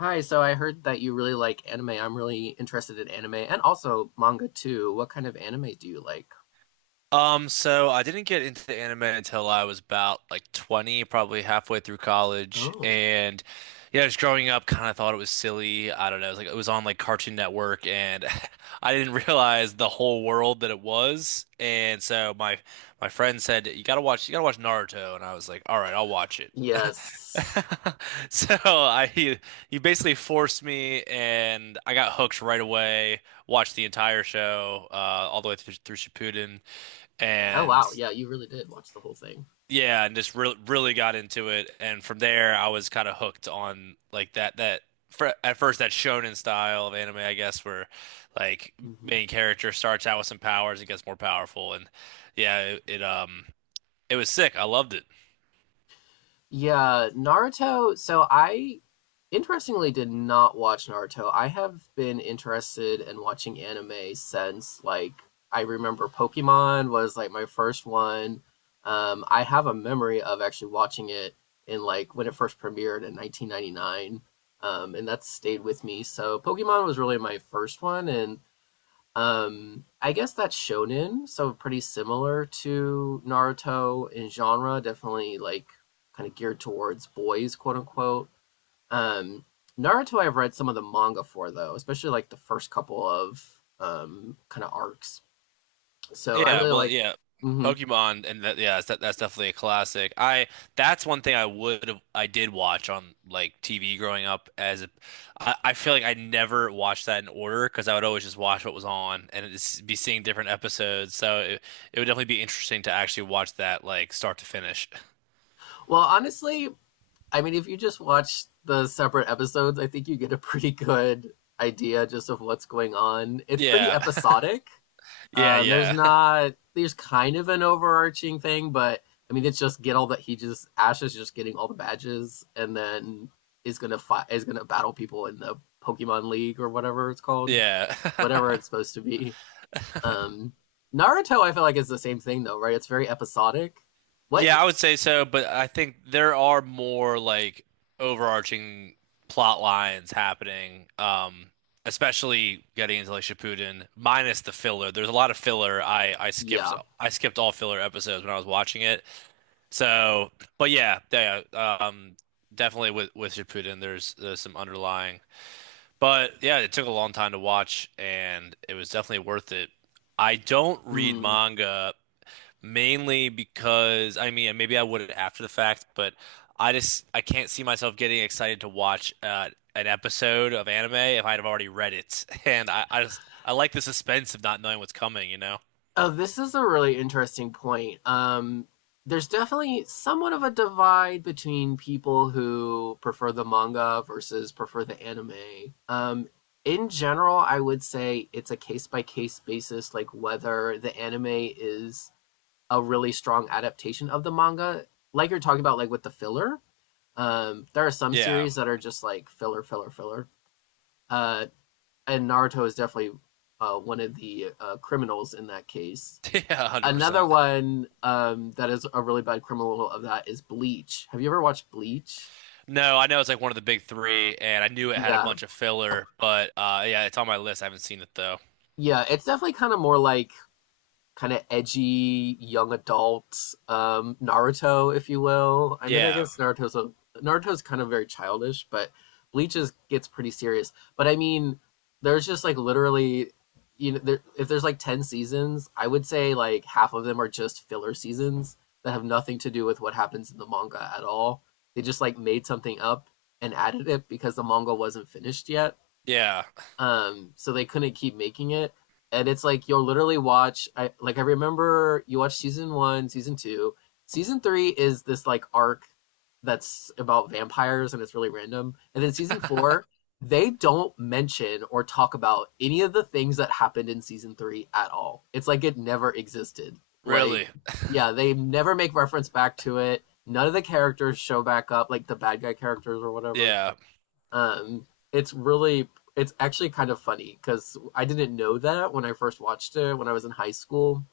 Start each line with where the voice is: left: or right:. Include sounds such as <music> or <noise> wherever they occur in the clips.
left: Hi, so I heard that you really like anime. I'm really interested in anime and also manga too. What kind of anime do you like?
right: So I didn't get into the anime until I was about like 20, probably halfway through college.
left: Oh,
right: And yeah, just growing up, kind of thought it was silly. I don't know. It was like it was on like Cartoon Network, and <laughs> I didn't realize the whole world that it was. And so my friend said, you gotta watch Naruto," and I was like, "All right, I'll watch it." <laughs>
left: yes.
right: So I he, he basically forced me, and I got hooked right away. Watched the entire show, all the way through, through Shippuden
left: Oh,
right: and
left: wow. Yeah, you really did watch the whole thing.
right: yeah, and just re really got into it. And from there, I was kind of hooked on like that fr at first that shonen style of anime, I guess, where like
left: Hmm.
right: main character starts out with some powers and gets more powerful. And yeah, it it was sick. I loved it.
left: Yeah, Naruto. So I Interestingly, did not watch Naruto. I have been interested in watching anime since, like, I remember Pokemon was like my first one. I have a memory of actually watching it in, like, when it first premiered in 1999, and that's stayed with me. So Pokemon was really my first one, and I guess that's shonen, so pretty similar to Naruto in genre. Definitely, like, kind of geared towards boys, quote unquote. um, Naruto, I've read some of the manga for though, especially like the first couple of kind of arcs. So I
right: Yeah,
left: really
right: well,
left: like.
right: yeah,
left: Hmm.
right: Pokemon, and that, yeah, that's definitely a classic. I That's one thing I would have I did watch on like TV growing up I feel like I never watched that in order because I would always just watch what was on be seeing different episodes. It would definitely be interesting to actually watch that like start to finish. <laughs>
left: Well, honestly, I mean, if you just watch the separate episodes, I think you get a pretty good idea just of what's going on. It's pretty
right: Yeah, <laughs>
left: episodic.
right: yeah,
left: There's
right: yeah,
left: not there's kind of an overarching thing, but I mean, it's just get all that he just Ash is just getting all the badges, and then is gonna battle people in the Pokemon League or whatever it's
right: <laughs>
left: called.
right: yeah.
left: Whatever it's
right: <laughs>
left: supposed to be. Um, Naruto, I feel like, is the same thing though, right? It's very episodic. What?
right: Yeah, I would say so, but I think there are more like overarching plot lines happening, especially getting into like Shippuden, minus the filler. There's a lot of filler. I skipped
left: Yeah.
right: I skipped all filler episodes when I was watching it. So, but yeah, yeah, definitely with Shippuden, there's some underlying. But yeah, it took a long time to watch, and it was definitely worth it. I don't read
left: Mm.
right: manga. Mainly because I mean, maybe I would after the fact, but I just I can't see myself getting excited to watch an episode of anime if I'd have already read it, <laughs> and I just I like the suspense of not knowing what's coming, you know?
left: Oh, this is a really interesting point. There's definitely somewhat of a divide between people who prefer the manga versus prefer the anime. In general, I would say it's a case by case basis, like whether the anime is a really strong adaptation of the manga, like you're talking about, like with the filler. There are some
right: Yeah,
left: series that are just like filler, filler, filler. Uh, and Naruto is definitely one of the criminals in that case.
right: <laughs> yeah,
left: Another
right: 100%.
left: one that is a really bad criminal of that is Bleach. Have you ever watched Bleach?
right: No, I know it's like one of the big three, and I knew it had a
left: Yeah,
right: bunch of filler, but yeah, it's on my list. I haven't seen it though.
left: yeah. It's definitely kind of more like kind of edgy young adult Naruto, if you will. I mean, I
right: Yeah,
left: guess Naruto's kind of very childish, but Bleach gets pretty serious. But I mean, there's just like literally, there, if there's like ten seasons, I would say like half of them are just filler seasons that have nothing to do with what happens in the manga at all. They just like made something up and added it because the manga wasn't finished yet,
right: yeah,
left: so they couldn't keep making it. And it's like you'll literally watch. I, like, I remember you watch season one, season two, season three is this like arc that's about vampires, and it's really random. And then season four, they don't mention or talk about any of the things that happened in season three at all. It's like it never existed. Like,
right: really,
left: yeah, they never make reference back to it. None of the characters show back up, like the bad guy characters or whatever.
right: yeah.
left: um, it's really, it's actually kind of funny because I didn't know that when I first watched it when I was in high school.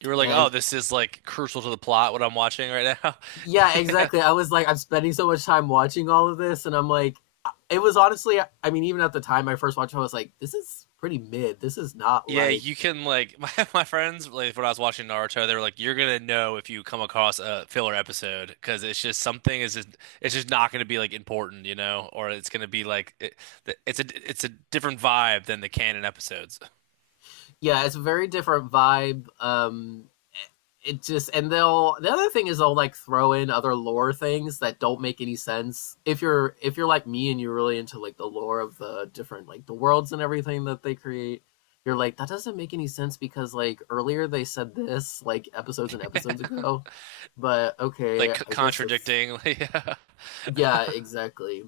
right: You were like, oh,
left: And
right: this is like crucial to the plot what I'm watching right now.
left: yeah,
right: <laughs> Yeah.
left: exactly. I was like, I'm spending so much time watching all of this, and I'm like, it was honestly, I mean, even at the time I first watched it, I was like, this is pretty mid. This is not
right: Yeah,
left: like,
right: you can like <laughs> my friends like when I was watching Naruto, they were like, "You're gonna know if you come across a filler episode because it's just something is just it's just not gonna be like important, you know, or it's gonna be like it's a different vibe than the canon episodes,
left: yeah, it's a very different vibe. It just and they'll The other thing is they'll like throw in other lore things that don't make any sense if you're, if you're like me and you're really into like the lore of the different, like the worlds and everything that they create. You're like, that doesn't make any sense because like earlier they said this like episodes and episodes ago, but
right: <laughs>
left: okay, I guess that's.
right: contradicting." <laughs> yeah.
left: Yeah, exactly.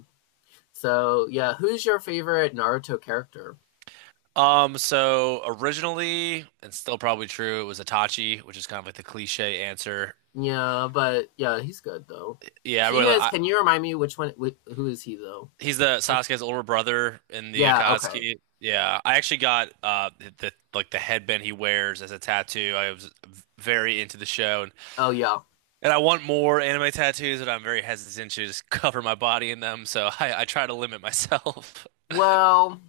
left: So, yeah, who's your favorite Naruto character?
right: So originally, and still probably true, it was Itachi, which is kind of like the cliche answer.
left: Yeah, but yeah, he's good though.
right: Yeah,
left: He is. Can you remind me which one, who is he though?
right: he's the
left: I,
right: Sasuke's older brother in the
left: yeah, okay.
right: Akatsuki. Yeah, I actually got the like the headband he wears as a tattoo. I was very into the show,
left: Oh yeah.
right: and I want more anime tattoos, but I'm very hesitant to just <laughs> cover my body in them. So I try to limit myself.
left: Well,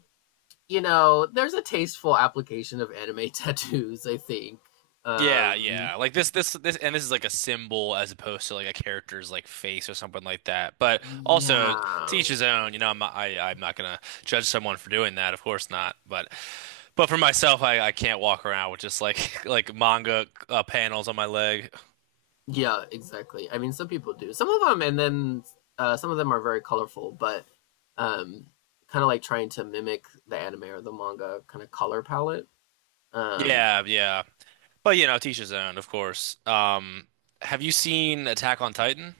left: there's a tasteful application of anime <laughs> tattoos, I think.
right: Yeah,
left: Um
right: yeah. Like this, and this is like a symbol as opposed to like a character's like face or something like that. But also, to
left: yeah.
right: each his own. You know, I'm not gonna judge someone for doing that. Of course not. But for myself, I can't walk around with just like <laughs> like manga panels on my leg.
left: Yeah, exactly. I mean, some people do. Some of them, and then some of them are very colorful, but um kind of like trying to mimic the anime or the manga kind of color palette. Um
right: Yeah, yeah. But you know, to each his own, of course. Have you seen Attack on Titan?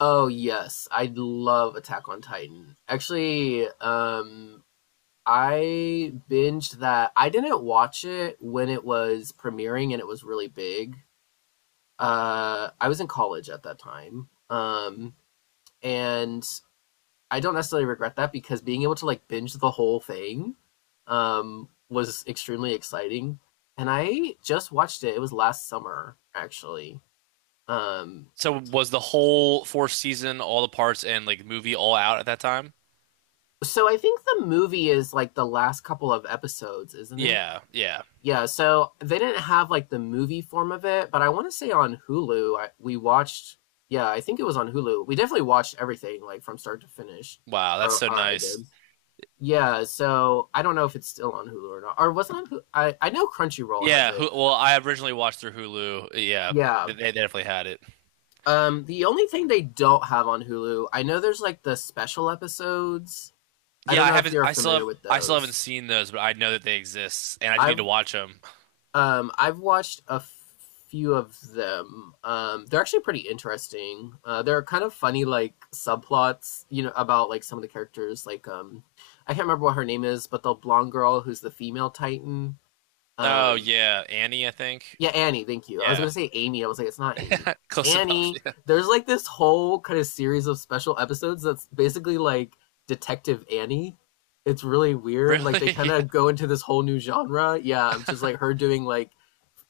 left: oh yes, I love Attack on Titan. Actually, I binged that. I didn't watch it when it was premiering and it was really big. I was in college at that time. And I don't necessarily regret that because being able to like binge the whole thing was extremely exciting. And I just watched it. It was last summer, actually. Um,
right: So was the whole fourth season, all the parts and like movie all out at that time?
left: so I think the movie is like the last couple of episodes, isn't it?
right: Yeah, yeah.
left: Yeah, so they didn't have like the movie form of it, but I want to say on Hulu, we watched, yeah, I think it was on Hulu. We definitely watched everything like from start to finish,
right: Wow, that's
left: or,
right: so
left: or I did.
right: nice.
left: Yeah, so I don't know if it's still on Hulu or not, or was it on Hulu? I know Crunchyroll has
right: Yeah,
left: it.
right: Well, I originally watched through Hulu. Yeah,
left: Yeah.
right: they definitely had it.
left: The only thing they don't have on Hulu, I know there's like the special episodes. I
right: Yeah,
left: don't
right: I
left: know if
right: haven't.
left: you're
right: I still
left: familiar
right: have.
left: with
right: I still haven't
left: those.
right: seen those, but I know that they exist, and I do need to
left: I've
right: watch them.
left: I've watched a few of them. They're actually pretty interesting. They're kind of funny, like subplots, about like some of the characters. Like, I can't remember what her name is, but the blonde girl who's the female Titan.
right: Oh
left: Um,
right: yeah, Annie, I think.
left: yeah, Annie. Thank you. I was
right: Yeah,
left: gonna say Amy. I was like, it's not Amy.
right: <laughs> close enough.
left: Annie.
right: Yeah,
left: There's like this whole kind of series of special episodes that's basically like Detective Annie. It's really weird. Like they kind
right: really. <laughs>
left: of go into this whole new genre. Yeah, just
right: Yeah.
left: like her doing like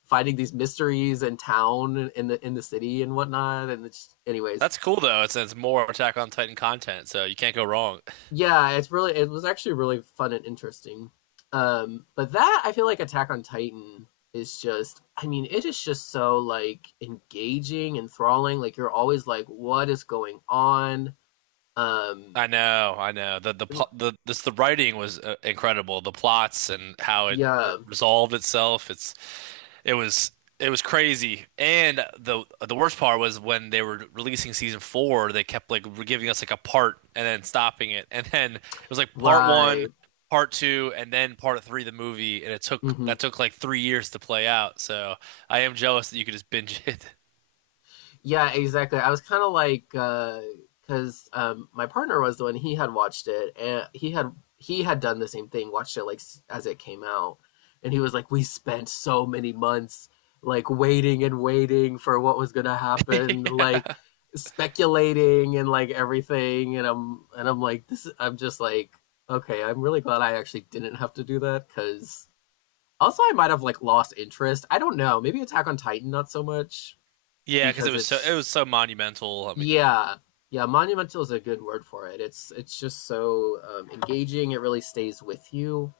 left: finding these mysteries in town, in the city and whatnot. Anyways,
right: That's cool though. It's more Attack on Titan content, so you can't go wrong. <laughs>
left: yeah, it was actually really fun and interesting. But that, I feel like Attack on Titan is just, I mean, it is just so like engaging, enthralling. Like, you're always like, what is going on? Um,
right: I know, I know. The writing was incredible. The plots and how
left: yeah,
right: it resolved itself. It was it was crazy. And the worst part was when they were releasing season four, they kept like giving us like a part and then stopping it. And then it was like part
left: right.
right: one, part two, and then part three, the movie. And it took
left: Hmm.
right: that took like 3 years to play out. So I am jealous that you could just binge it.
left: Yeah, exactly. I was kind of like, because my partner was the one he had watched it, and he had done the same thing, watched it like as it came out, and he was like, "We spent so many months like waiting and waiting for what was gonna happen, like
right: <laughs>
left: speculating and like everything," and I'm like, "This," I'm just like, "Okay, I'm really glad I actually didn't have to do that," because also I might have like lost interest. I don't know. Maybe Attack on Titan not so much,
right: Yeah, because
left: because
right: it was
left: it's,
right: so monumental.
left: yeah. Yeah, monumental is a good word for it. It's just so engaging. It really stays with you.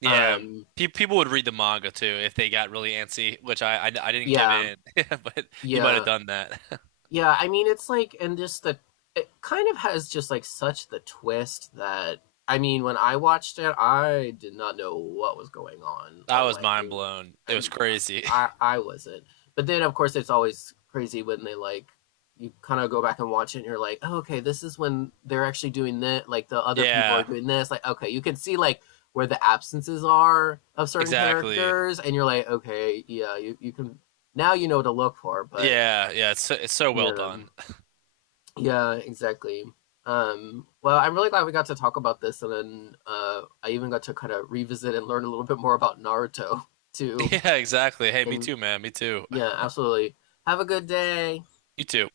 right: Yeah,
left: Um,
right: pe people would read the manga too if they got really antsy, which I didn't give
left: yeah,
right: in, <laughs> yeah, but you might have
left: yeah.
right: done that. <laughs>
left: Yeah, I mean, it's like, and just the, it kind of has just like such the twist that, I mean, when I watched it, I did not know what was going on,
right: I
left: or
right: was
left: like,
right: mind blown. It was
left: I'm,
right: crazy. <laughs>
left: I wasn't. But then, of course, it's always crazy when they like, you kind of go back and watch it and you're like, oh, okay, this is when they're actually doing that. Like the other people are
right: Yeah,
left: doing this. Like, okay, you can see like where the absences are of certain
right: exactly.
left: characters, and you're like, okay, yeah, you can, now you know what to look for, but
right: Yeah, yeah. It's so well
left: yeah.
right: done. <laughs>
left: Yeah, exactly. Well, I'm really glad we got to talk about this, and then I even got to kind of revisit and learn a little bit more about Naruto <laughs> too.
right: Yeah, exactly. Hey, me
left: And
right: too, man. Me too.
left: yeah, absolutely. Have a good day.
right: You too.